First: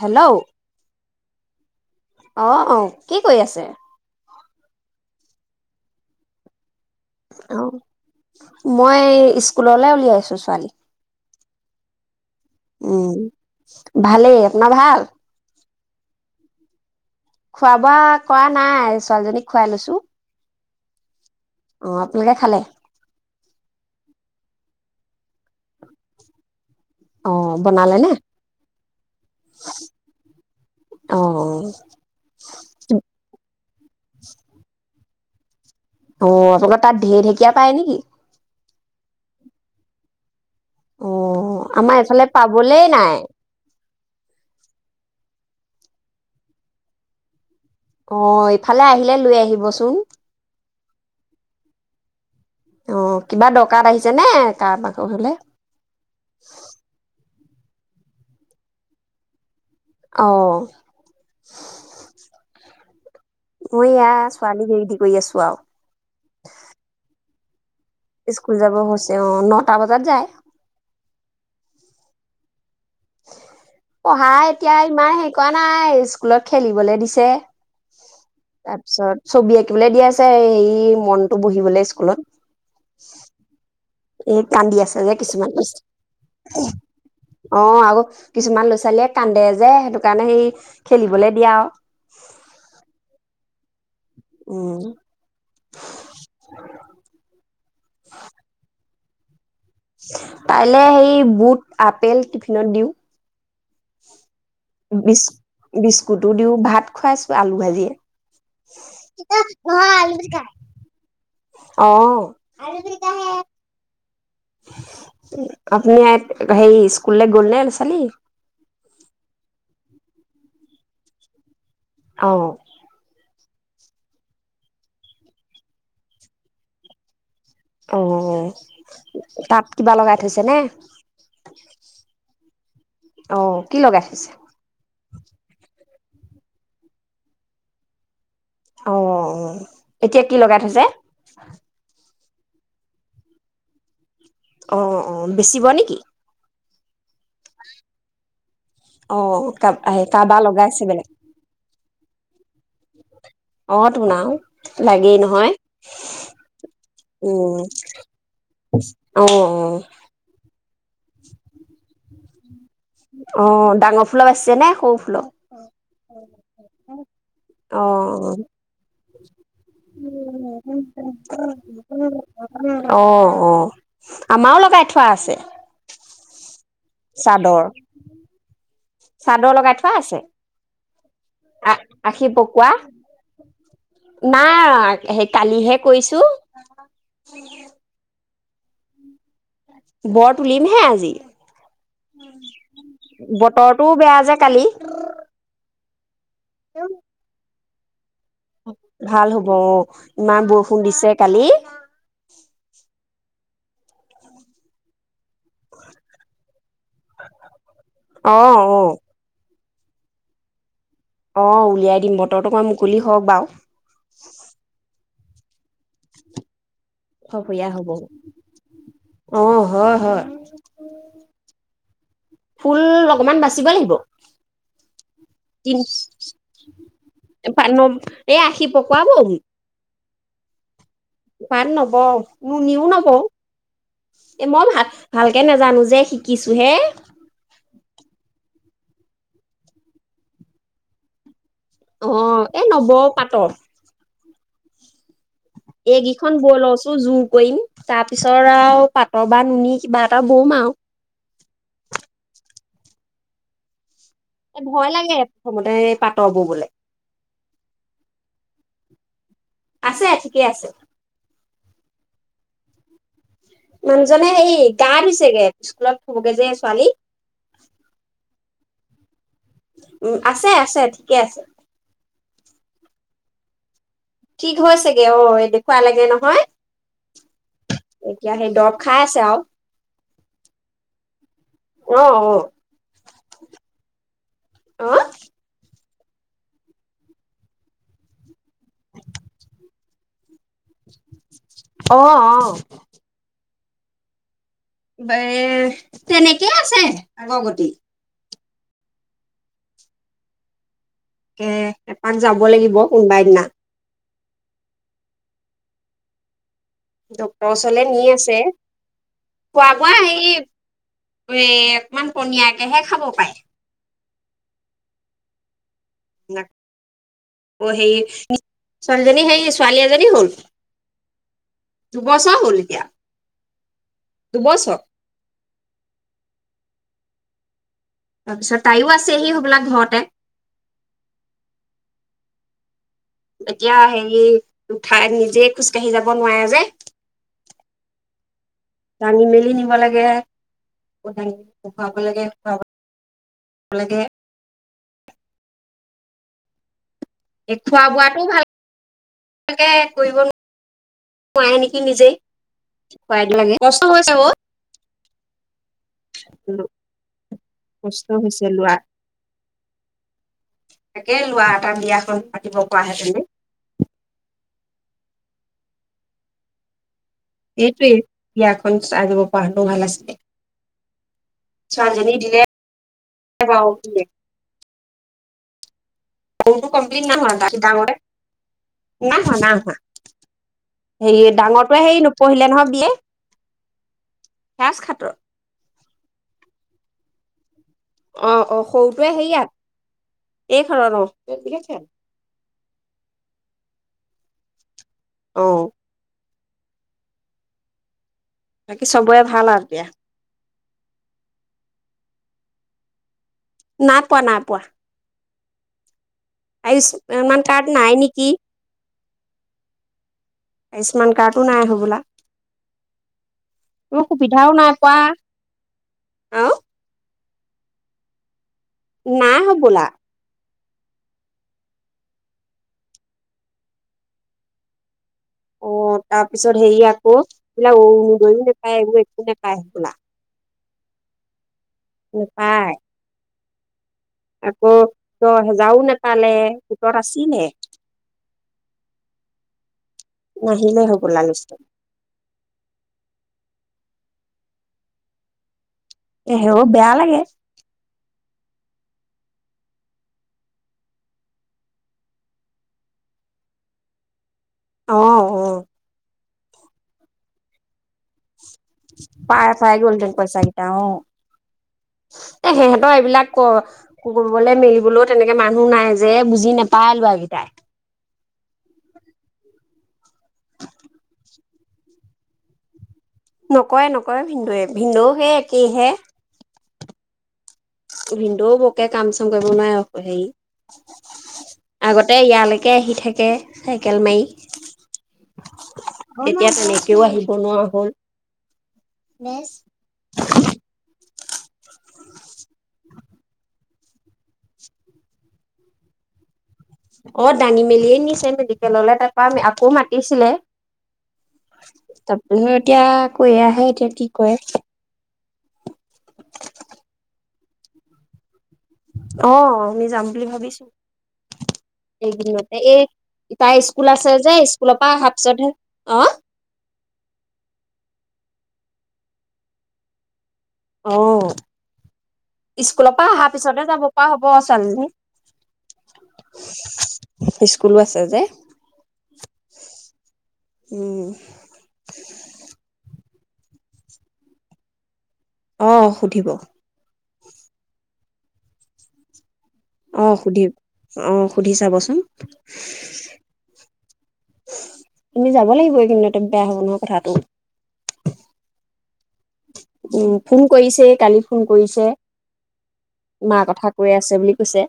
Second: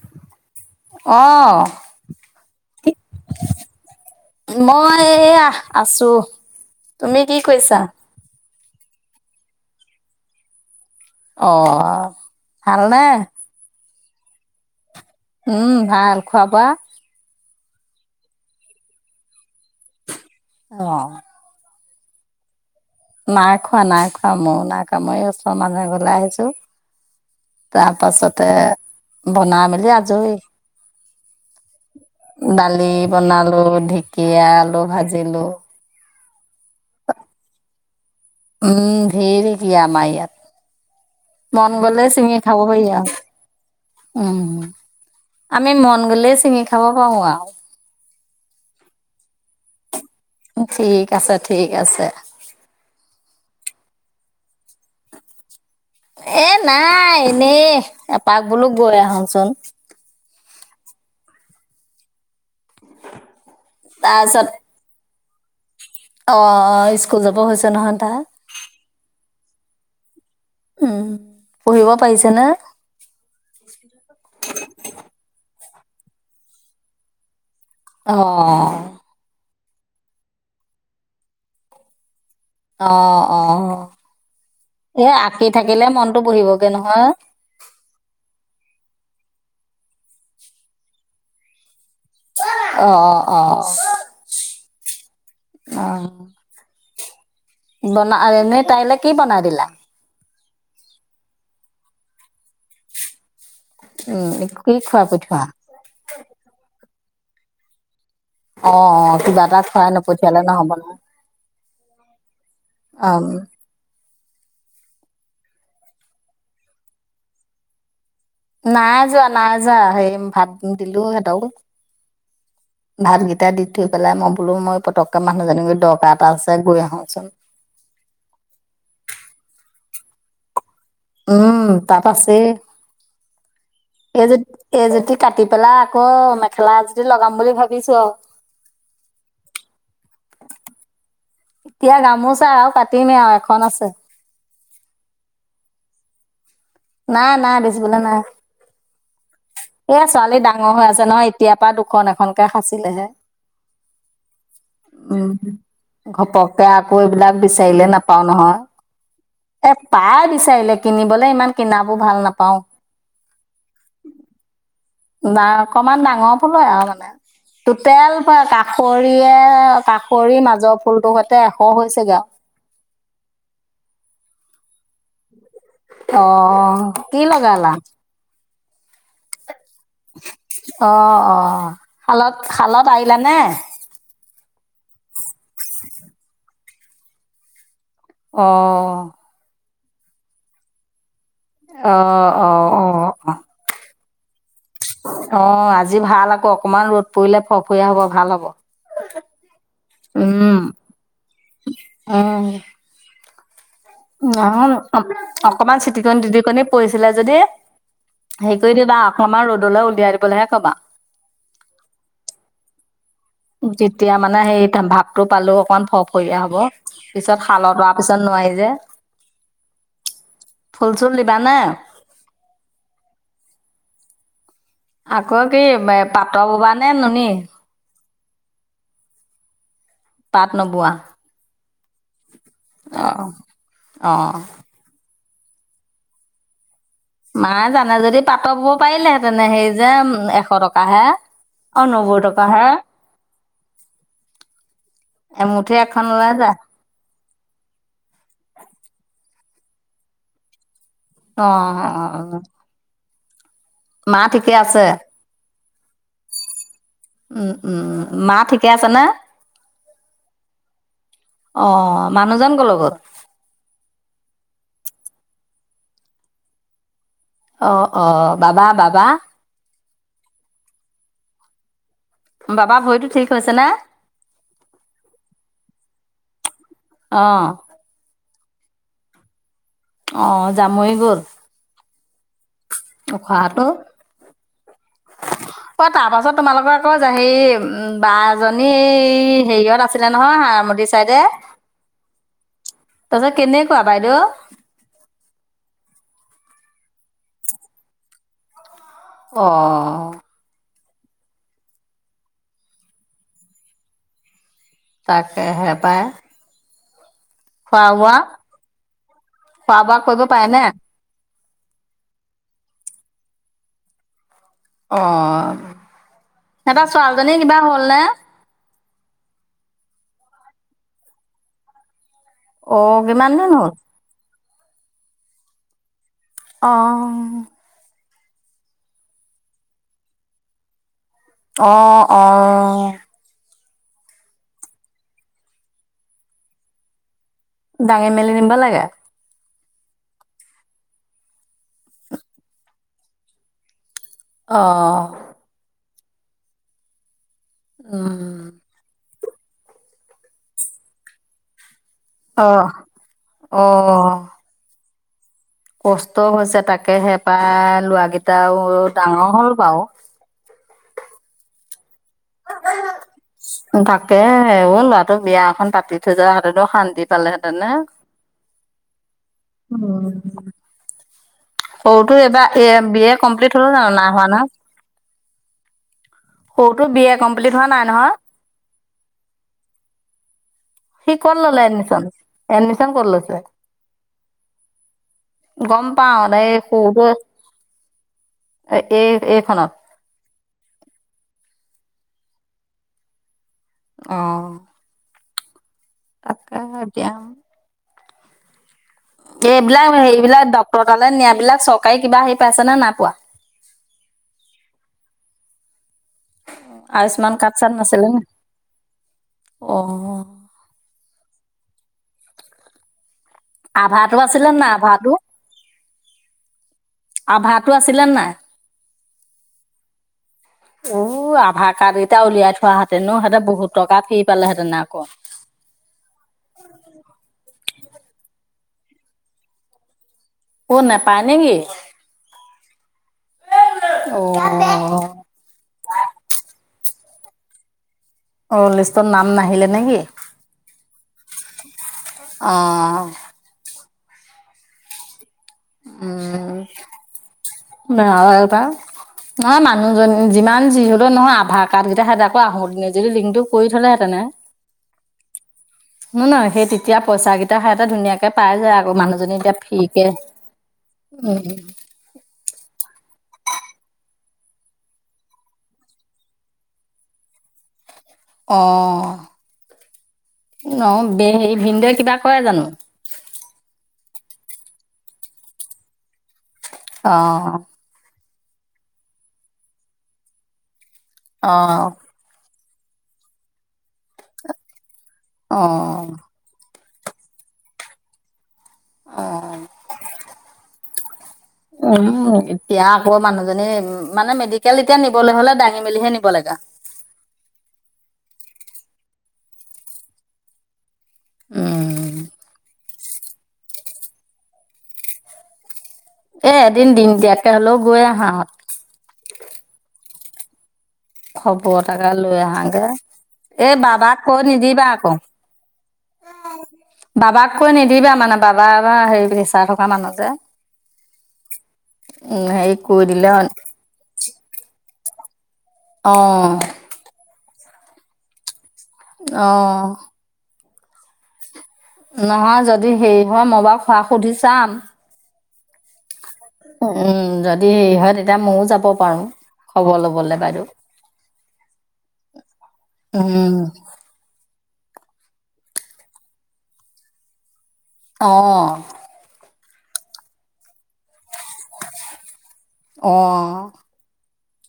Hello অ'। অ কি কৰি আছে। মই এ আহ আছো তুমি কি অ কৈছা মই স্কুললৈ উলিয়াইছো ছোৱালী অঁ উম ভালেই আপোনাৰ ভাল উম ভাল খোৱা ৱোবা খোৱা বোৱা কৰা নাই ছোৱালীজনীক খুৱাই লৈছো অহ অ আপোনালোকে খালে নাই খোৱা নাই খোৱা ম ও নাই খোৱা মই আছো মানে গলাই আহিছো অ তাৰ বনালে নে? পাছতে বনাই মেলি আজৰি অ দালি বনালো ঢেকীয়া আলু ভাজিলো ত তত তাত ঢেৰ ঢেকীয়া পাই নেকি ধেই ঢেকিয়া আমাৰ ইয়াত অ মন আমাৰ গলে এইফালে চিঙি খাব প পাবলেই নাই। আৰু উম আমি মন গ'লে ছিঙি খাব পাৰো আৰু অ ইফালে আহিলে লৈ আহিবচোন ঠিক আছে, ঠিক আছে। অ কিবা দৰকাৰ আহিছে নে তাপাত হলে এ নাই এ এপাক বোলো গৈ আহোচোন অহ মই ইয়া তাৰপিছত ছোৱালী হেৰিদি কৰি আছো কোৱা অ অ স্কুল যাব হৈছে নহয় তাৰ স্কুল যাব হৈছে নটা বজাত যায় উম পঢ়িব পাৰিছে নে পঢ়া এতিয়া ইমান হে কৰাৱা নাই স্কুলত খেলিবলে দিছে অ তাৰপিছত ছবি আকি শিকিবলৈ দিয়া আছে হে মনতটো বজিবলে স্কুলত অ অ এই কান্দি আছে এ যে আঁকি কিছুমান থাকিলে মনটো বহিবগে নহয় অ আ কিছুমান ল'ৰা ছোৱালী কান্দে যে সেইটো কাৰণে সেই খেলিবলে দিয়া অ অ অ উম অ বনা এনেই তাইলৈ কি বনাই দিলা কাইলে সেই বুট আপেল টিফিনত দিওঁ উম খুৱাই বি পঠিওৱা বিস্কুতো দিওঁ ভাত খুৱাইছো আলু ভাজিয়ে অ কিবা এটা খোৱাই নপঠিয়ালে নহ'ব ন অ অ আপুনি সেই স্কুল গ'ল ন ছোৱালী যা সেই ভাত দিলো সিহঁতক অ এতিয়া দি থৈ পেলাই মই বোলো মই পতককে মানুহজনীক দৰকাৰ এটা আছে গৈ আহোচোন অ তাত কিবা লগাই থৈছে নে অ কি লগাই থৈছে এইজু এইজুতি কাটি পেলাই অ মেখেলা আজদি লগাম বুলি ভাবিছো আৰু অ এতিয়া কি লগাই থৈছে া আৰু কাটিমেই আৰু এখন আছে অ অ বেচিব নেকি নাই নাই দিছ বোলো নাই অ কা এ ছোৱালী কাৰোবাৰ ডাঙৰ লগাইছে হৈ আছে বেলেগ নহয় এতিয় পৰা দুখন এখনকে খাঁচিলেহে অ তোন আৰু লাগেই উম নহয় ঘপককে আকৌ এইবিলাক উম বিচাৰিলে নাপাও নহয় অ অ এ পাই বিচাৰিলে কিনিবলে ইমান ভাল নাপাওঁ অ ডাঙৰ ফুলপাইছে নে সৌ ন অকমান ডাঙৰ পুলো আৰু মানে অ টোোতেল প কাষৰ প সৈতে এশ হৈছেগে আৰু অ অ আমাও লগাই থ খোৱা আছে অ কি চাদৰ লগালালা চাদৰ লগাই থাক চ আছে অঁ অ আ আশী শালত পকোৱা শালত আহিলাানে নাই সেই কালিহে কৈছো অ বৰ ত তুলিম হে আজি- অ অ অ অ আজিকালি যি ভাল অকণমান ৰ'দ পৰিলে ভ পয়া হ'ব ভাল হ'ব ভাল হব অ ইমান উম বৰষুণ দিছে কালি ন অকমান চিটিকনি টিতিকনি পৰিছিলে যদি অ হেই কৰি অ দিবা অকমাৰ ৰ'দ লৈ উলিয়াই দিবলৈহে কবা। অ উলিয়াই দিম বতৰ ত মই মুকলি। হওক বাৰু যেতিয়া মানে সেই ভাৱ টো পালো অকমান ফটফৰিয়া হব পিছত সফৰীয়া হব শালতৱাৰ পিছত নোৱাৰি যে অ হয় হয় ফুল চুল দিবানে। তি বোবা নে নুনী পান এ আশী পকুৱাব পাট নবোৱা পাট নবও নুনী ও অ নবওঁ অ এ মই ভাত ভালকৈ নাজানো যে শিকিছোঁহে মায়ে জানে যদি পাতৰ বব পাৰিলেহেতেনে হেই যে এশ টকাহে। অ নব্বৈ এ টকাহে নৱ পাতক এমুঠি এখন ওলাই এইকেইখন যায় বৈ লওঁছো জোৰ কৰিম তাৰ পিছত আৰু পাত বা নুনি কিবা এটা বম আৰু। অ অ মা ঠিকে আছে ভয় লাগে প্ৰথমতে পাতৰ ববলে। উম উম উম মা ঠিকে আছে ন। আছে ঠিকে আছে অ মানুহজন কলৈ গল? মানুহজনে হেই গা ধুইছে গে স্কুলত থবগে যে ছোৱালী। অ অ বাবা বাবা উ আছে আছে ঠিকে আছে বাবা ভৰিতো ঠিক হৈছে না ঠিক হৈছেগে অ দেখুৱা লাগে নহয় অ', এতিয়া সেই দৰব খাই আছে আৰু। অ জামৰী গল অ অ উখাহটো অ তাৰপাছত তোমালোকৰ আকৌ হেৰি বাছ জনী এই হেৰিয়ত আ আছিলে নহয় চাইদে অ অ টাৰচত কেনি কোৱা বাইদেউ। বে তেনেকেই আছে আগৰ গতি। অহ, এ এপাক যাব লাগিব কোনোবাই দিনা। তাকে হে পায়। ডক্তৰৰ ওচৰলৈ নি আছে খোৱা খোৱা বোৱা কৰিব এই পাৰেনে এ অকমান পনীয়াকেহে খাব পায়। অহ, [unintelligible] অহ, নে সেই [inaudible] ছোৱালীজনী সেই ছোৱালী এজনী হল। দুবছৰ অহ, কিমান দিন হল? দুুবছৰ। অহ, আচ্ছা তাইও আছেহি হবলা ঘৰতে। অহ -অহ এতিয়া হেৰি উঠাই নিজে খোজকাঢ়ি যাব নোৱাৰে যে। দাঙি মেলি নিবা লাগে। টানি [unintelligible] খুৱাব লাগে [unintelligible] লাগে অহ, এ খোৱা বোৱাটো উম, ভাল তাকে কৰিব নো পৱে নি সি নিজেই অ', [unintelligible] কষ্ট [unintelligible] অ', কষ্ট হৈছে তাকে হেপাই লৰা কষ্ট হৈছে কেইটাও লোৱা ডাঙৰ হল বাৰু। তাকে লৰা এটা বিয়া [unintelligible] তাকে অহ লৰা ত বিয়া এখন পাতি থৈ যোৱা হেতেনটো শান্তিত এটোৱেই বিয়াখন চাই যাব পৰা হলেও ভাল আছিলে। ছোৱালীজনী সৰুতো দিলে এবাৰ এয়ে বি এ কমপ্লিট হ'ল বাৰু জানো না হোৱা ন? সৰুটো সৰুতো বি এ কমপ্লিট হোৱা নাই নহয়। নাইহোৱা - নাইহোৱা সি হেৰি ক'ত ল'লে ডাঙৰটোৱে এডমিশন হেৰি নপঢ়িলে নহয় এডমিশন বিএ ক'ত লৈছে সেজ খাতৰ। পাৱানাই [unintelligible] অহ -অহ সৰুটোৱে হেৰিয়াত এই খনত অহ [unintelligible] অহ, অহ, তাকে এতিয়াও বাকী চবৰে ভাল আৰু এতিয়া এইবিলাক হেবিলাক দ ত তালে নিয়াবিলাক চৰকাৰী কিবা হেৰি পাইছে নে নাইপোৱা? নাই পোৱা নাই পোৱা। আয়ুচ আয়ুস্মান স্মান কাৰ্ড চাৰ্ড নাই নাছিলে নে নেকি? অ আয়ুস্মান কাৰ্ডো নাই হব হ'বলা। মোৰ আভাটো আছিলে সুবিধাও নাই আভাটো পোৱা অহ আভাটো আছিলেনে নাই? নাই হবলা। উ আভাৰ কাৰ্ড কেইটা উলিয়াই থোৱাহেঁতেনো সিহতে বহুত টকাত ফি পালেহেঁতেনে আকৌ। অ তাৰ পিছত হেৰি আকৌ এইবিলাক অৰুনোদই নে এইবোৰ একো নেপায় হ'বলা। ক নেপাই নে কি? নোপায় অ আকৌ দহেজাও নেপালে গোটত আচিলে। অ লিষ্টত নাম নাহিলে নে কি? নাহিলে হ'বলা লিষ্টত অহ। এ উম হেও বেয়া লাগে ন [unintelligible] নহয় মানুহজন যিমান যিহলেও নহয় আধাৰ কাৰ্ড কেইটা সেহেতে আকৌ আহোতে যদি লিংকটো কৰি থলেহেতেনে। অহ অ। নহয় নহয় সেই তেতিয়া পইচাকেইটা হেয়াতে ধুনীয়াকে পাই যায় আকৌ মানুহজনী পাই এতিয়া পাই গ'ল ফ্ৰীকে হেতেন পইচা কেইটা অ। উম এ সিহঁতৰ এইবিলাক কৰিবলৈ মেলিবলৈও তেনেকে মানুহ নাই যে বুজি নাপায় লৰা কেইটাই অ ন হ ভিনদৌ এ কিবা কৰে জানো? নকৰে নকৰে ভিনদৌয়ে ভিনদৌ সেই একেইহে অ। ভিনদৌ বৰকে কাম চাম কৰিব নোৱাএ হেৰি অ', আগতে ইয়ালে তাকে আহি থাকে চাইকেল মাৰি। অ', এতিয়া তেনেই কেও আহিব নোৱাৰা হ'ল। মেছ উমম এতিয়া আকৌ মানুহজনী মানে মেডিকেল এতিয়া নিবলৈ হলে দাঙি মেলিহে নিব লাগা। অ দাঙি মেলিয়ে নিছে মেডিকেললৈ তাৰপৰা আকৌ মাতিছিলে। উম, তাৰপিছত এতিয়া কৈ আহে এতিয়া কি কয়? এ এদিন দিন দিয়াকে হলেও গৈ আহা। অ আমি যাম বুলি ভাবিছো। খবৰ তাকে লৈ এইকেইদিনতে আহাগে এই তাই এই স্কুল আছে বাবাক যে কৈ স্কুলৰ নিদিবা পৰা আকৌ অহাৰ পিছতহে অ বাবাক কৈ নিদিবা মানে বাবা বা হেৰি চাই থকা মানুহ যে অ উম, হেৰি স্কুলৰ কৈ পৰা দিলে অহাৰ পিছতে যাব পৰা হ'ব ছোৱালীজনী। অ স্কুলো আছে যে। অঁ উম নহয় যদি হেৰি হয় মই বাৰু খোৱক সুধি চাম অ সুধিব উম যদি হেৰি হয় তেতিয়া ময়ও যাব পাৰো। আহ সুধি আহ সুধি চাবচোন। উম, তুমি যাব লাগিবই কিন্তু বেয়া হব নহয় কথাটো। অঁ উম ফোন কৰিছে কালি। ফোন কৰিছে, মাৰ অ', কথা কৈ আছে বুলি কছে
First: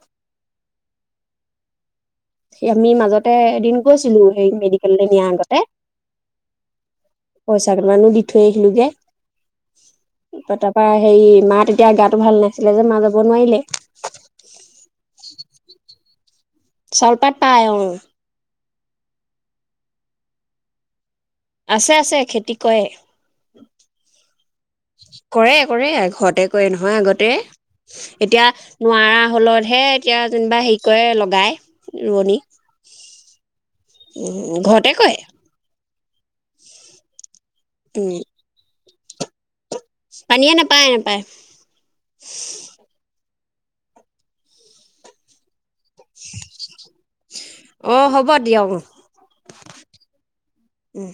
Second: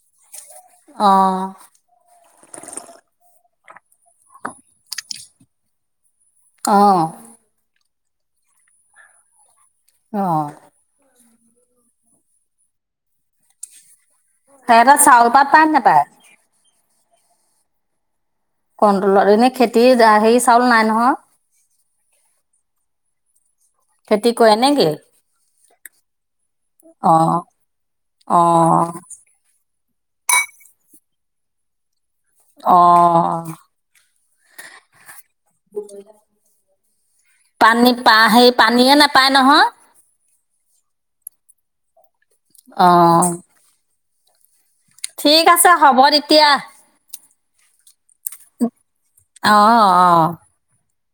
অ', সেই আমি মাজতে দিন গৈছিলো সেই মেডিকেললৈ নিয়াৰ আগতে। অঁ মানো দি থৈ আহিলো গে। অ', তাৰ পৰা হেৰি মা তেতিয়া গাটো ভাল নাছিলে যে মা যাব নোৱাৰিলে। সে ত চাউল পাত পায় নে নাপায়? চাউল পাত পাই অঁ কণ্টলৰ এনে খেতি হেৰি চাউল নাই নহয়। আছে আছে খেতি কৰে,, খেতি কৰে নেকি? কৰে কৰে কৰে ঘৰতে কৰে নহয় আগতে, অ', এতিয়া অ', নোৱাৰা হলতহে এতিয়া যেনিবা হেৰি কৰে লগাই। অহ উ ঘৰতে কৰে [unintelligible] পানী প উম সেই পানীয়েে নাপ [unintelligible] পায় নহয় পনীয়ে নেপায় নাপায় অঁ ঠিক আছে। হব্ এতিয়া উ [unintelligible] অঁ অ অঁ উম